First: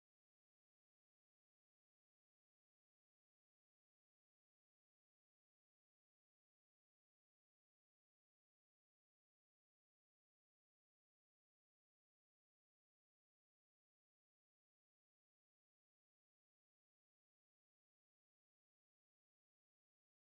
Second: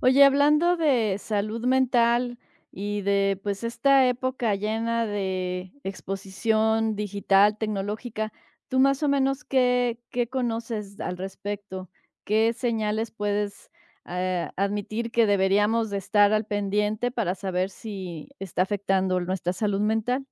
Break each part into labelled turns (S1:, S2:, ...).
S1: Oye, hablando de salud mental y de, pues, esta época llena de exposición digital, tecnológica, ¿tú más o menos qué conoces al respecto? ¿Qué señales puedes, admitir que deberíamos de estar al pendiente para saber si está afectando nuestra salud mental?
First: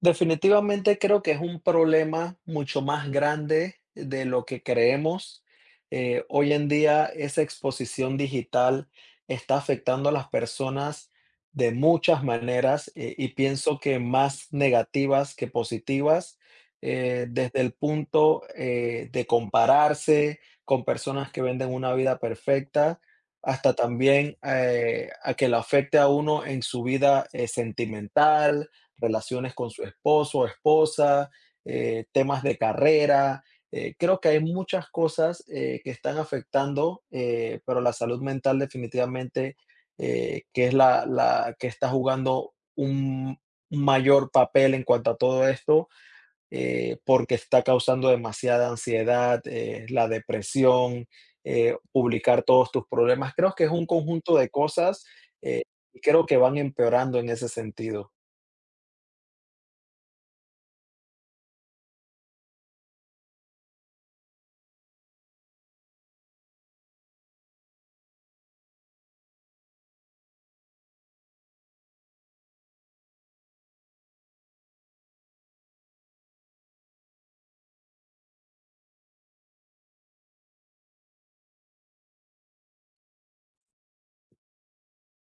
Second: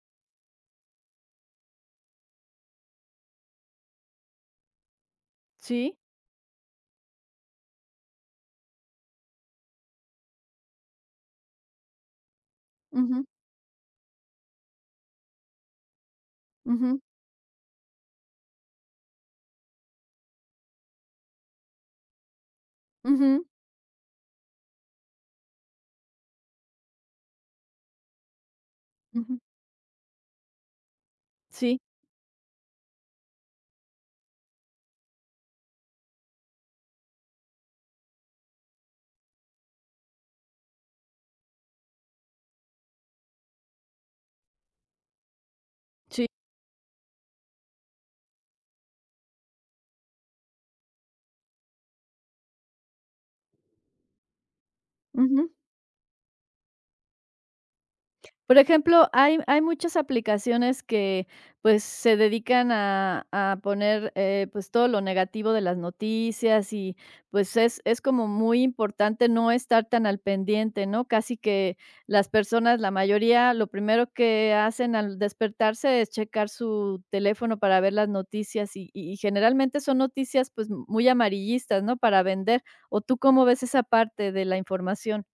S2: Definitivamente creo que es un problema mucho más grande de lo que creemos.
S1: Sí.
S2: Hoy en día esa exposición digital está afectando a las personas de muchas maneras
S1: Ujú,
S2: y pienso que más negativas que positivas,
S1: ujú,
S2: desde el punto de compararse con personas que venden una vida perfecta,
S1: ujú,
S2: hasta también a que lo afecte a uno en su vida sentimental
S1: ujú.
S2: relaciones con su esposo o esposa,
S1: Sí,
S2: temas de carrera. Creo que hay muchas cosas que están afectando, pero la salud mental definitivamente que es la que está jugando un mayor papel en cuanto a todo esto,
S1: sí.
S2: porque está causando demasiada ansiedad, la depresión, publicar todos tus problemas. Creo que es un conjunto de cosas eh, y creo que van empeorando en ese sentido.
S1: Por ejemplo, hay muchas aplicaciones que, pues, se dedican a poner, pues, todo lo negativo de las noticias y, pues, es como muy importante no estar tan al pendiente, ¿no? Casi que las personas, la mayoría, lo primero que hacen al despertarse es checar su teléfono para ver las noticias y generalmente son noticias, pues, muy amarillistas, ¿no? Para vender, ¿o tú cómo ves esa parte de la información?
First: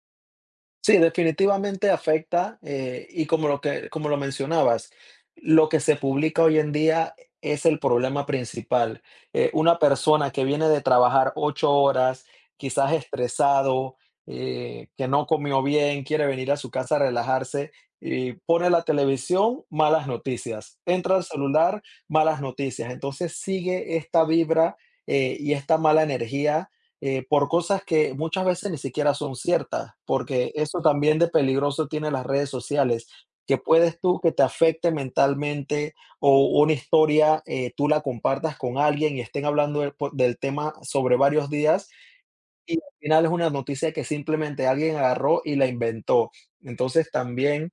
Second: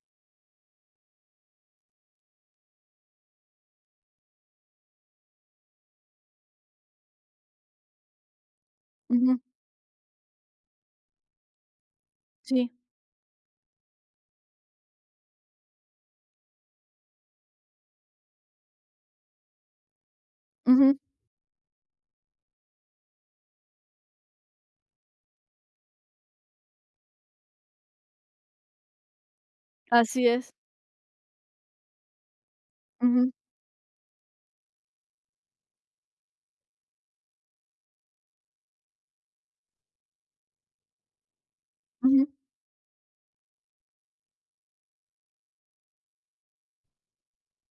S2: Sí, definitivamente afecta, y como lo mencionabas, lo que se publica hoy en día es el problema principal.
S1: Ujú,
S2: Una persona que viene de trabajar 8 horas,
S1: sí,
S2: quizás estresado, que no comió bien, quiere venir a su casa a relajarse y pone la televisión, malas noticias,
S1: ujú,
S2: entra al celular, malas noticias. Entonces sigue esta vibra, y esta mala energía por cosas que muchas veces ni siquiera son ciertas,
S1: así
S2: porque
S1: es,
S2: eso también de peligroso tiene las redes sociales,
S1: ujú.
S2: que puedes tú que te afecte mentalmente o una historia, tú la compartas con alguien y estén hablando del tema sobre varios días
S1: Ujú.
S2: y al final es una noticia que simplemente alguien agarró y la inventó. Entonces también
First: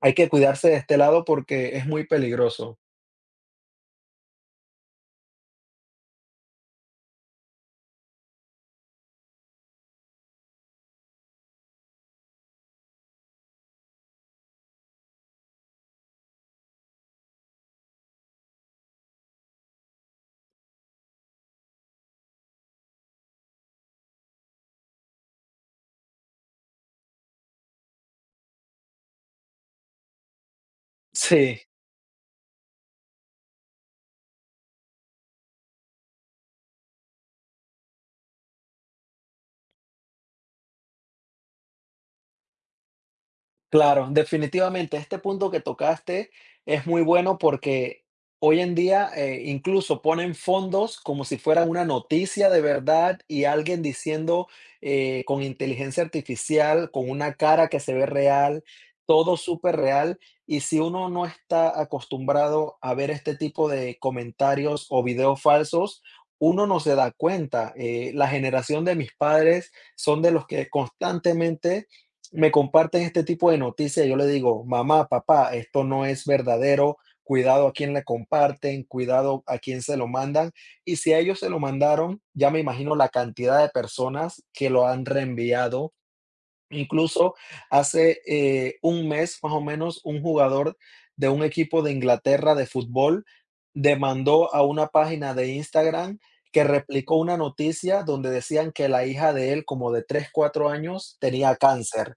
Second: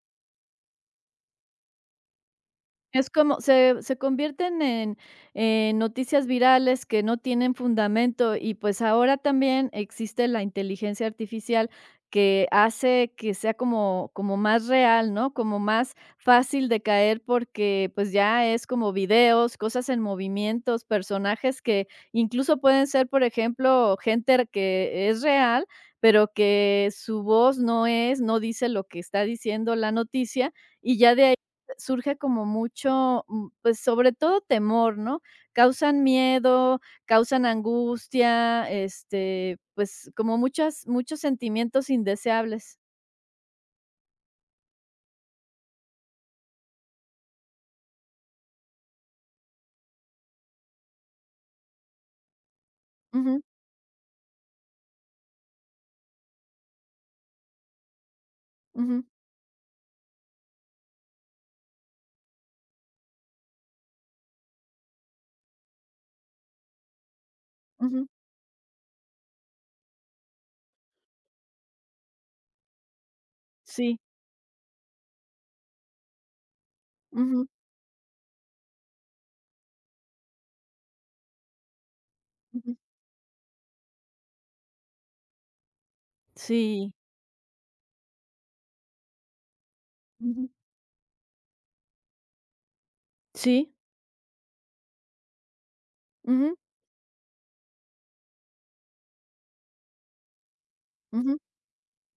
S2: hay que cuidarse de este lado porque es muy peligroso.
S1: Es como se convierten en noticias virales que no tienen fundamento y, pues, ahora también existe la inteligencia artificial que hace que sea como más real, ¿no? Como más fácil de caer porque, pues, ya es como videos, cosas en movimientos, personajes que incluso pueden ser, por ejemplo, gente que es real, pero que su voz no es, no dice lo que está diciendo la noticia, y ya de
S2: Sí.
S1: surge como mucho, pues, sobre todo temor, ¿no? Causan miedo, causan angustia, este, pues, como muchas muchos sentimientos indeseables.
S2: Claro, definitivamente este punto que tocaste es muy bueno porque hoy en día incluso ponen fondos como si fuera una noticia de verdad
S1: Ujú,
S2: y alguien diciendo con inteligencia artificial, con una cara que se ve real,
S1: ujú,
S2: todo súper real. Y si uno no está acostumbrado a ver este tipo de comentarios o videos falsos, uno no se da cuenta.
S1: ujú.
S2: La generación de mis padres son de los que constantemente me comparten este tipo de
S1: Sí.
S2: noticias, yo le digo, mamá, papá, esto no es verdadero,
S1: Ujú,
S2: cuidado a quién le comparten, cuidado a quién se lo mandan. Y si a ellos se lo mandaron, ya me
S1: ujú.
S2: imagino la cantidad de personas que lo han reenviado.
S1: Sí.
S2: Incluso hace un mes más o menos, un
S1: Ujú.
S2: jugador de un equipo de Inglaterra de fútbol
S1: Sí.
S2: demandó a una página de Instagram
S1: Ujú,
S2: que replicó una noticia donde decían que la hija de él, como de 3 4 años,
S1: ujú.
S2: tenía cáncer.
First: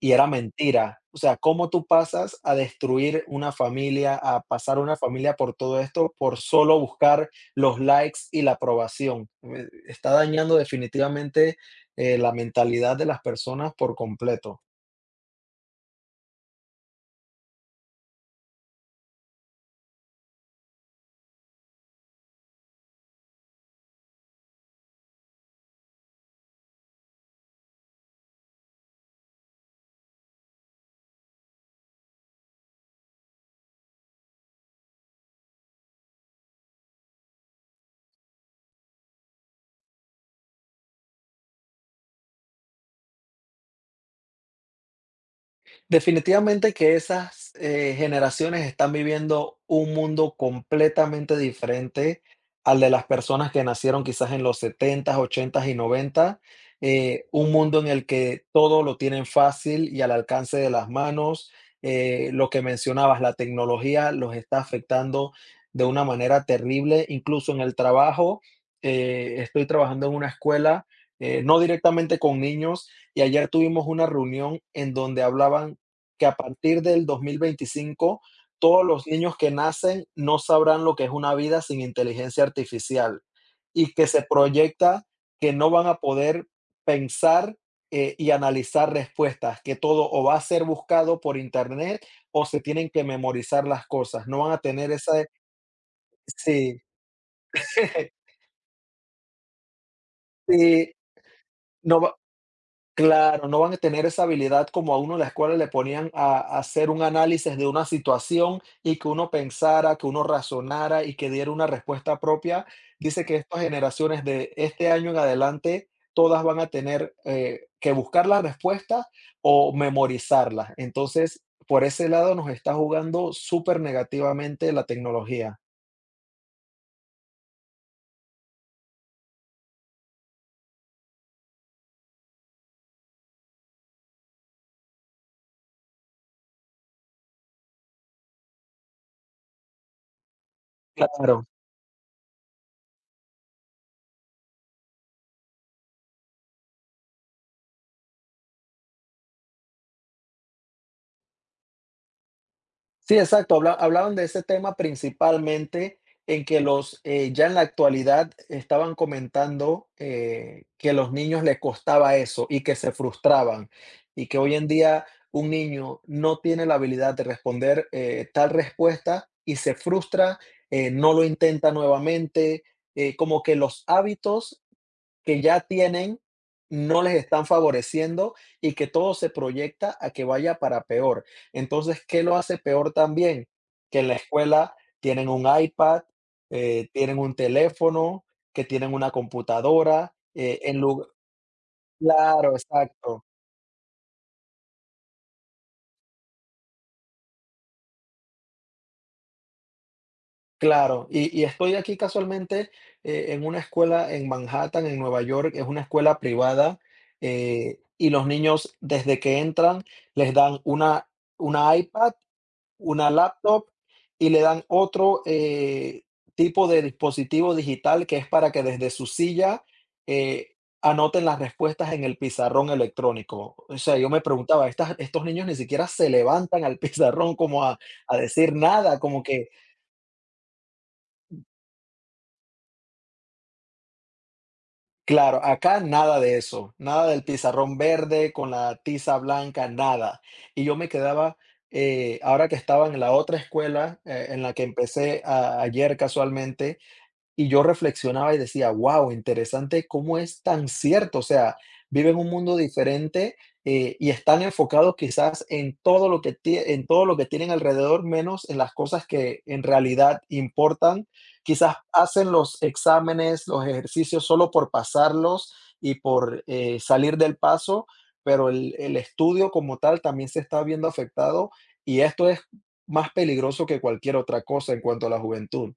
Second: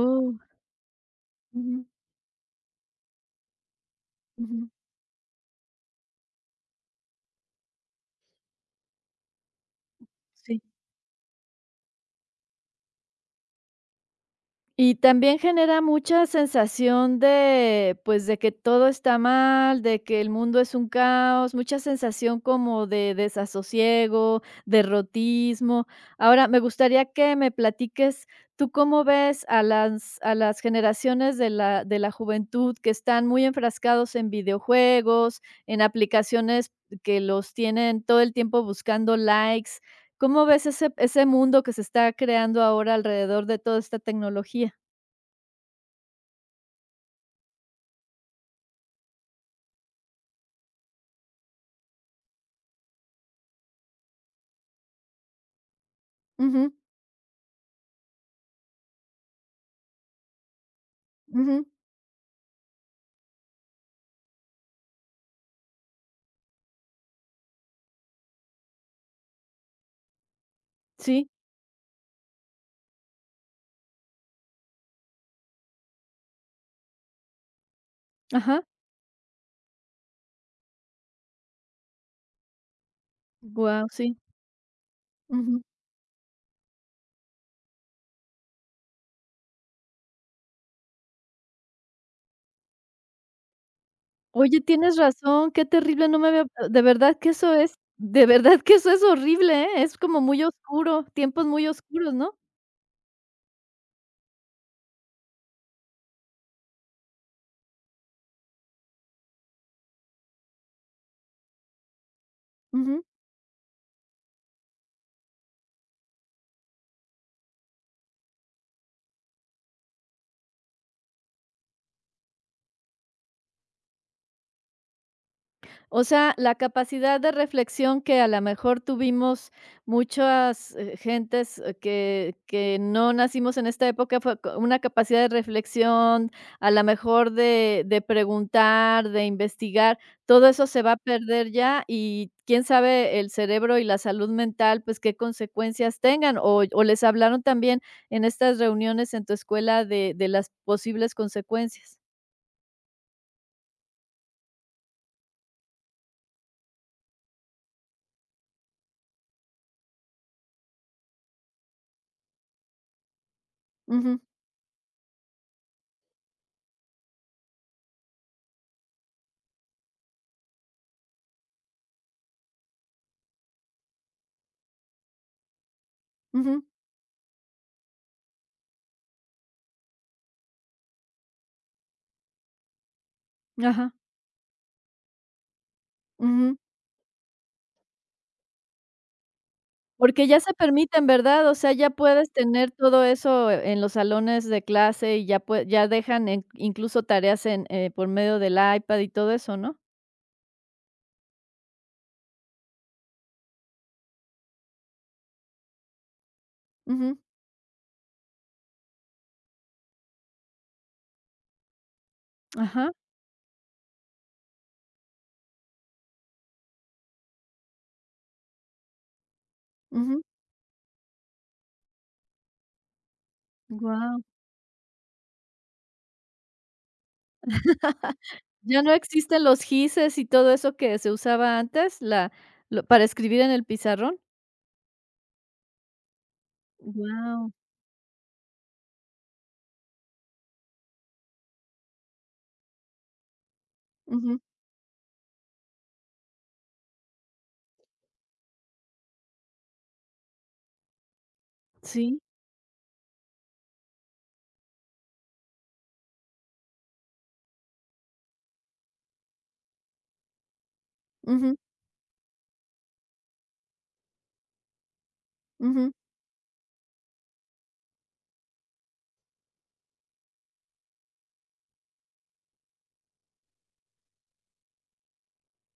S2: Y era mentira. O sea, ¿cómo tú
S1: Ujú,
S2: pasas a destruir una familia, a
S1: ujú.
S2: pasar una familia por todo esto, por solo buscar los likes y la aprobación? Está dañando
S1: Sí.
S2: definitivamente, la mentalidad de las personas por completo.
S1: Y también genera mucha sensación de, pues, de que todo está mal, de que el mundo es un caos, mucha sensación como de desasosiego, derrotismo. Ahora, me gustaría que me platiques, ¿tú cómo ves a las generaciones de la juventud que están muy enfrascados en videojuegos, en aplicaciones que los tienen todo el tiempo buscando likes? ¿Cómo ves ese mundo que se está creando ahora alrededor de toda esta tecnología?
S2: Definitivamente que esas generaciones están viviendo un mundo completamente diferente al de las personas que nacieron quizás en los 70, 80 y 90.
S1: Ujú,
S2: Un mundo en el que todo lo tienen fácil y al alcance de las manos.
S1: ujú,
S2: Lo que mencionabas, la tecnología los está afectando de una manera terrible, incluso en el trabajo. Estoy trabajando en una escuela,
S1: sí,
S2: no directamente con niños, y ayer tuvimos una reunión en donde hablaban que a partir del 2025
S1: ajá,
S2: todos los niños que nacen no sabrán lo que es una vida sin inteligencia artificial
S1: guau,
S2: y que
S1: sí,
S2: se proyecta que
S1: ujú.
S2: no van a poder pensar, y analizar respuestas, que todo o va a ser buscado por internet o se tienen que memorizar las cosas, no van a
S1: Oye,
S2: tener
S1: tienes
S2: esa.
S1: razón, qué terrible, no me había
S2: Sí,
S1: de verdad que eso es de verdad que eso es horrible, ¿eh? Es como muy
S2: sí,
S1: oscuro, tiempos muy oscuros,
S2: no.
S1: ¿no?
S2: Claro, no van a tener esa habilidad como a uno en la escuela le ponían a hacer un análisis de una situación y que uno pensara, que uno razonara y que diera una respuesta propia.
S1: Ujú.
S2: Dice que estas generaciones de este año en adelante, todas van a tener, que buscar las respuestas o memorizarlas. Entonces, por ese lado nos está jugando súper negativamente la tecnología.
S1: O sea, la capacidad de reflexión que a lo mejor tuvimos muchas, gentes, que no nacimos en esta época fue co una capacidad de reflexión, a lo mejor de preguntar, de investigar, todo eso se va a
S2: Claro.
S1: perder ya, y quién sabe el cerebro y la salud mental, pues, qué consecuencias tengan, o les hablaron también en estas reuniones en tu escuela de las posibles consecuencias.
S2: Sí, exacto. Hablaron de ese tema principalmente en que ya en la actualidad estaban comentando, que los niños les costaba eso y que se frustraban,
S1: Ujú,
S2: y que hoy en día un niño no tiene la habilidad de responder, tal respuesta y se frustra, no lo intenta nuevamente, como que los hábitos que ya tienen
S1: ujú,
S2: no les están favoreciendo y que todo se proyecta a que vaya para peor. Entonces, ¿qué lo hace peor también?
S1: ajá,
S2: Que en la escuela tienen un iPad,
S1: ujú.
S2: tienen un teléfono, que tienen una computadora,
S1: Porque ya se
S2: en
S1: permiten,
S2: lugar.
S1: ¿verdad? O sea, ya puedes
S2: Claro,
S1: tener todo
S2: exacto,
S1: eso en los salones de clase y ya pue ya dejan en incluso tareas en, por medio del iPad y todo eso, ¿no?
S2: claro. Y estoy aquí casualmente, en una escuela en Manhattan, en Nueva York, es una escuela privada,
S1: Ujú.
S2: y los niños desde que entran les dan una iPad,
S1: Ajá.
S2: una laptop y le dan otro tipo de dispositivo digital que es para que desde su silla
S1: Wow.
S2: eh, anoten las respuestas en el pizarrón electrónico. O sea, yo me preguntaba, estos niños ni siquiera se levantan al pizarrón como a, a decir
S1: Ya no
S2: nada, como
S1: existen
S2: que,
S1: los gises y todo eso que se usaba antes, la lo para escribir en el pizarrón.
S2: claro, acá nada de eso, nada del
S1: Wow.
S2: pizarrón verde con la tiza blanca, nada. Y yo me quedaba, ahora que estaba en la otra escuela en la que empecé ayer casualmente. Y yo reflexionaba y decía: "Guau, interesante cómo es tan cierto". O sea, viven
S1: Sí.
S2: un mundo diferente, y están enfocados quizás en todo lo que tienen alrededor, menos en las cosas que en realidad importan.
S1: Ujú,
S2: Quizás hacen los exámenes, los ejercicios solo por pasarlos
S1: ujú.
S2: y por, salir del paso, pero el estudio como tal también se está viendo afectado, y esto es más peligroso que cualquier otra cosa en cuanto a la juventud.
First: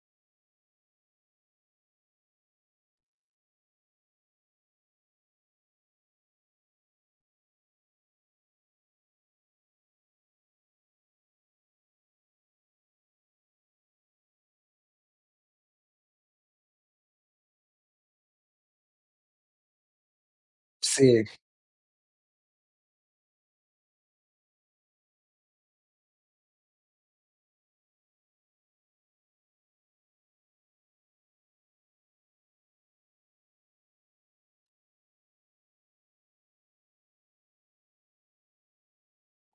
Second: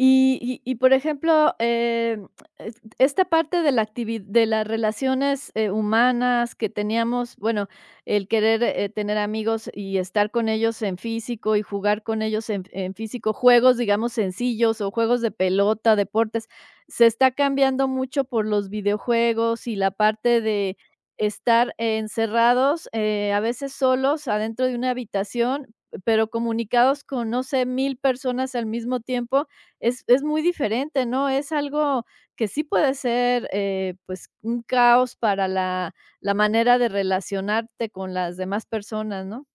S1: Y, por ejemplo, e esta parte de la activi de las relaciones, humanas que teníamos, bueno, el querer, tener amigos y estar con ellos en físico y jugar con ellos en físico, juegos, digamos, sencillos o juegos de pelota, deportes, se está cambiando mucho por los videojuegos y la parte de
S2: Sí.
S1: estar encerrados, a veces solos adentro de una habitación, pero comunicados con, no sé, 1000 personas al mismo tiempo, es muy diferente, ¿no? Es algo que sí puede ser, pues, un caos para la manera de relacionarte con las demás personas, ¿no?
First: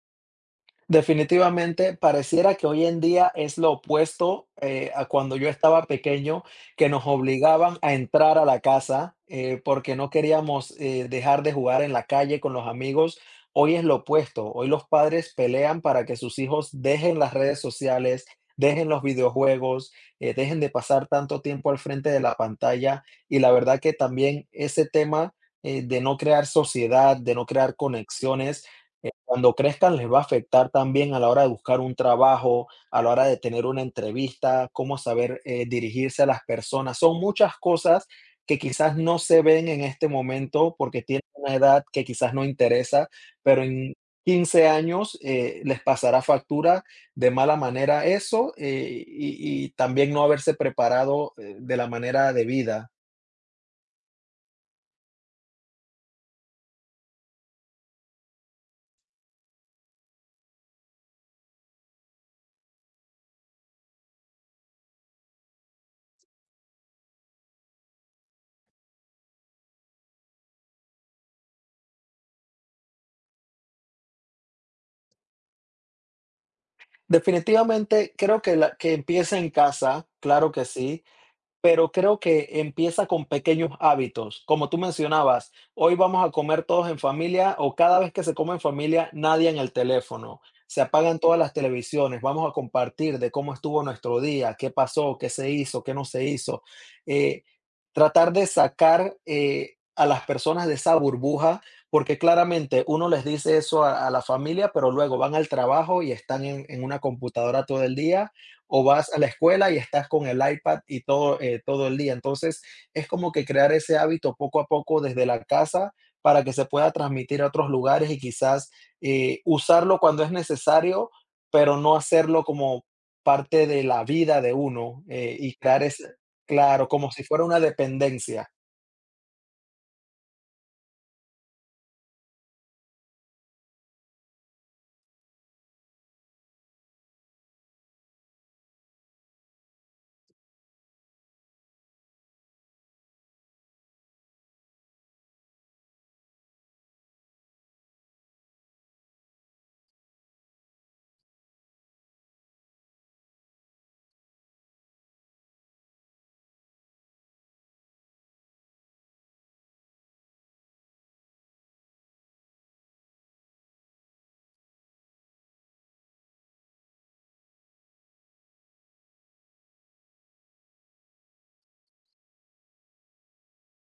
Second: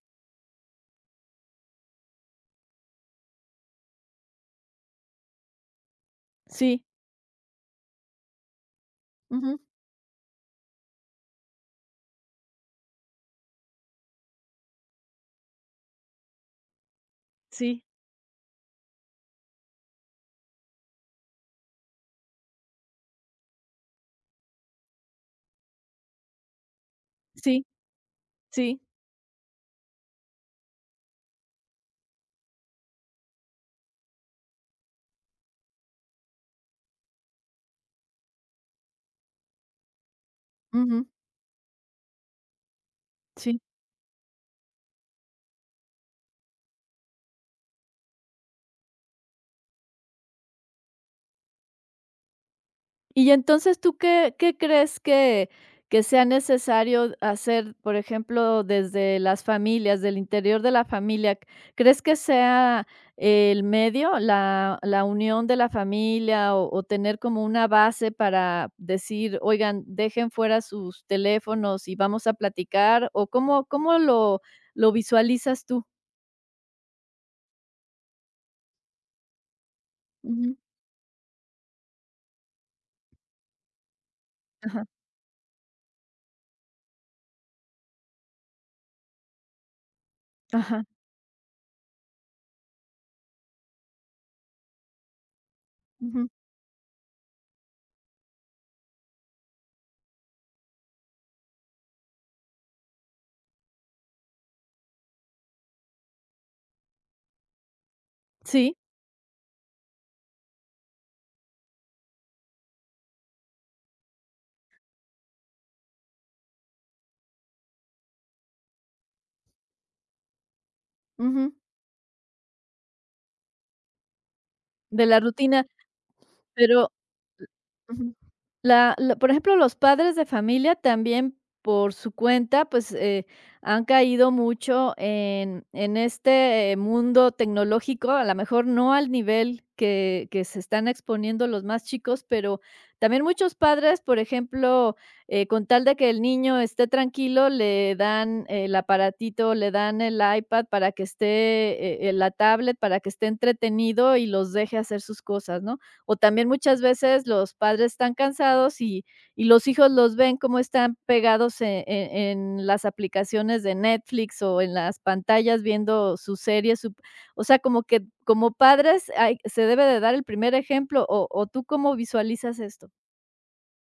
S2: Definitivamente, pareciera que hoy en día es lo opuesto, a cuando yo estaba pequeño,
S1: Sí,
S2: que nos obligaban a entrar a la casa,
S1: ujú,
S2: porque no queríamos, dejar de jugar en la calle con los amigos. Hoy es lo opuesto, hoy los padres pelean para que sus hijos dejen las redes
S1: sí,
S2: sociales, dejen los videojuegos, dejen de pasar tanto tiempo al frente de la pantalla, y la verdad que también ese tema, de no crear sociedad, de no
S1: sí,
S2: crear conexiones.
S1: sí,
S2: Cuando crezcan les va a afectar también a la hora de buscar un trabajo, a la hora de tener una entrevista, cómo saber, dirigirse a las personas. Son muchas cosas que quizás no se ven en este momento porque
S1: ujú,
S2: tienen una edad que quizás no interesa,
S1: sí.
S2: pero en 15 años, les pasará factura de mala manera eso, y también no haberse preparado, de la manera debida.
S1: Y entonces, ¿tú qué crees que sea necesario hacer, por ejemplo, desde las familias, del interior de la familia? ¿Crees que sea el medio, la unión de la familia o tener como una base para decir: "Oigan, dejen fuera sus teléfonos y vamos a platicar", o cómo lo visualizas tú?
S2: Definitivamente creo que la que empiece en casa, claro
S1: Ujú.
S2: que sí. Pero creo que empieza con pequeños hábitos. Como tú
S1: Ajá,
S2: mencionabas, hoy vamos a comer todos en familia o cada vez que se come en familia, nadie en el teléfono. Se
S1: ajá,
S2: apagan todas las televisiones. Vamos a compartir de cómo estuvo nuestro día, qué pasó, qué se hizo, qué no se
S1: ujú,
S2: hizo. Eh, Tratar de sacar a las personas de esa burbuja, porque claramente uno les dice eso a, la familia, pero luego van al trabajo y están en una computadora todo el día
S1: sí,
S2: o vas a la escuela y estás con el iPad y todo, todo el día. Entonces, es como que crear ese hábito poco a poco desde la casa para que se pueda transmitir a otros lugares y quizás usarlo cuando es necesario,
S1: ujú,
S2: pero no hacerlo como parte de la vida de uno
S1: de la
S2: y
S1: rutina,
S2: crear ese, claro,
S1: pero
S2: como si fuera una dependencia.
S1: La por ejemplo, los padres de familia también por su cuenta, pues, han caído mucho en este mundo tecnológico, a lo mejor no al nivel que se están exponiendo los más chicos, pero también muchos padres, por ejemplo, con tal de que el niño esté tranquilo, le dan el aparatito, le dan el iPad para que esté, la tablet para que esté entretenido y los deje hacer sus cosas, ¿no? O también muchas veces los padres están cansados y los hijos los ven cómo están pegados e en las aplicaciones de Netflix o en las pantallas viendo sus series, su o sea, como que como padres hay se debe de dar el primer ejemplo, ¿o tú cómo visualizas esto?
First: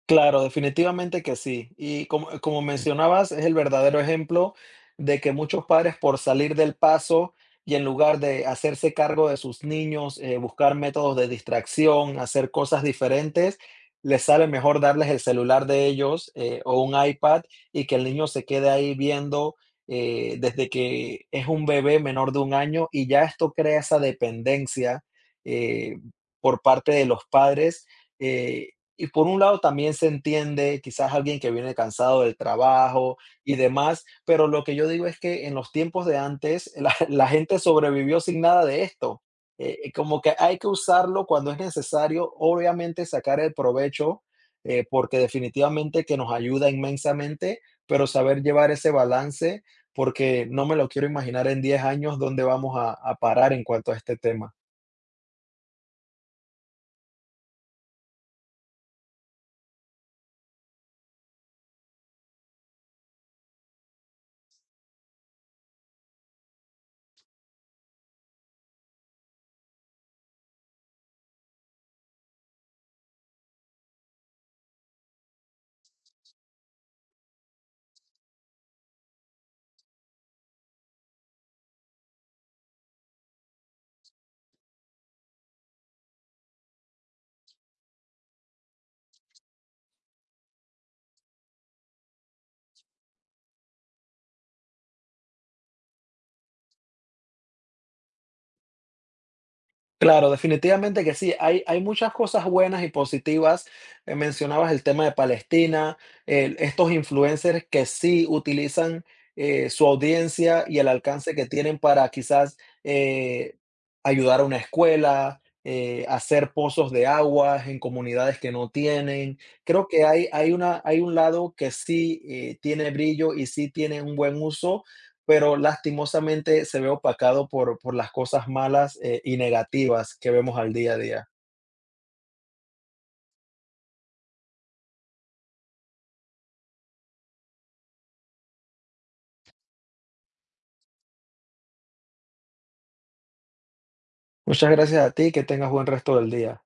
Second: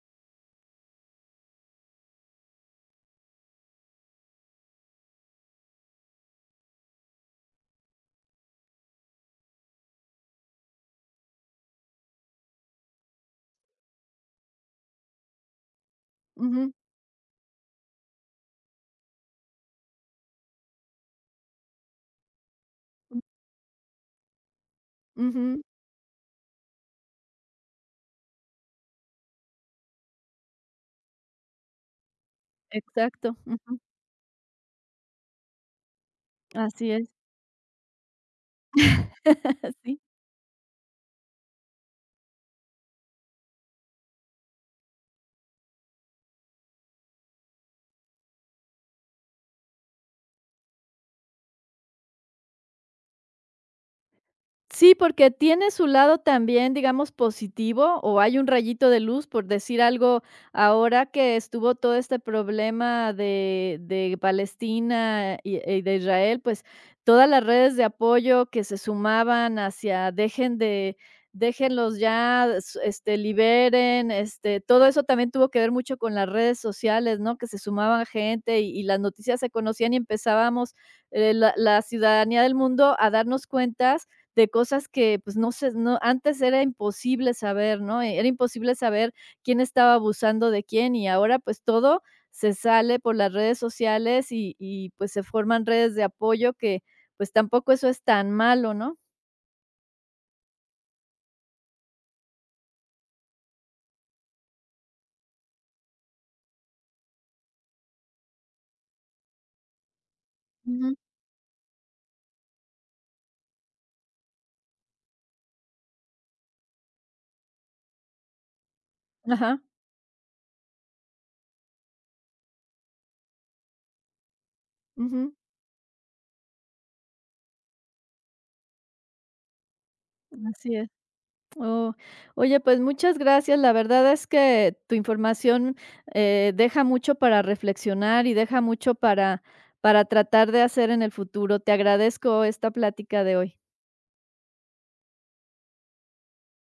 S2: Claro, definitivamente que sí. Y como mencionabas, es el verdadero ejemplo de que muchos padres por salir del paso y en lugar de hacerse cargo de sus niños, buscar métodos de distracción, hacer cosas diferentes, les sale mejor darles el celular de ellos
S1: Ujú,
S2: o un iPad y que el niño se quede ahí viendo desde que es un bebé menor de un año y ya esto crea esa dependencia
S1: ujú,
S2: eh, por parte de los padres. Eh, y por un lado también se entiende, quizás alguien que viene cansado del trabajo
S1: exacto,
S2: y
S1: ujú,
S2: demás, pero lo que yo digo es que en los tiempos de antes
S1: así
S2: la,
S1: es,
S2: la gente sobrevivió sin nada de esto.
S1: sí.
S2: Como que hay que usarlo cuando es necesario, obviamente sacar el provecho, porque definitivamente que nos ayuda inmensamente, pero saber llevar ese balance, porque no me lo quiero imaginar en 10 años dónde vamos a parar en cuanto a este tema.
S1: Sí, porque tiene su lado también, digamos, positivo o hay un rayito de luz, por decir algo, ahora que estuvo todo este problema de Palestina y de Israel, pues todas las redes de apoyo que se sumaban hacia dejen de, déjenlos ya, s- este, liberen, este, todo eso también tuvo que ver mucho con las redes sociales, ¿no? Que se sumaban gente y las noticias se conocían y empezábamos, la ciudadanía del mundo a darnos cuentas de cosas que, pues, no se no, antes era imposible saber, ¿no? Era imposible saber quién estaba abusando de quién y ahora, pues, todo se sale por las redes sociales y, pues, se forman redes de apoyo que, pues, tampoco eso es tan malo, ¿no?
S2: Claro, definitivamente que sí. Hay muchas cosas buenas y positivas. Mencionabas el tema de Palestina, estos influencers que sí utilizan su audiencia y el
S1: Ujú.
S2: alcance que tienen para quizás eh, ayudar a una escuela, hacer pozos de aguas en comunidades que no tienen.
S1: Ajá,
S2: Creo que hay un lado que sí tiene brillo y sí tiene un buen uso,
S1: ujú,
S2: pero lastimosamente se ve opacado por las cosas malas, y negativas que vemos al
S1: así es.
S2: día a día.
S1: Oh, oye, pues, muchas gracias. La verdad es que tu información, deja mucho para reflexionar y deja mucho para tratar de hacer en el futuro. Te agradezco esta plática de hoy.
S2: Muchas gracias a ti, que tengas buen resto del día.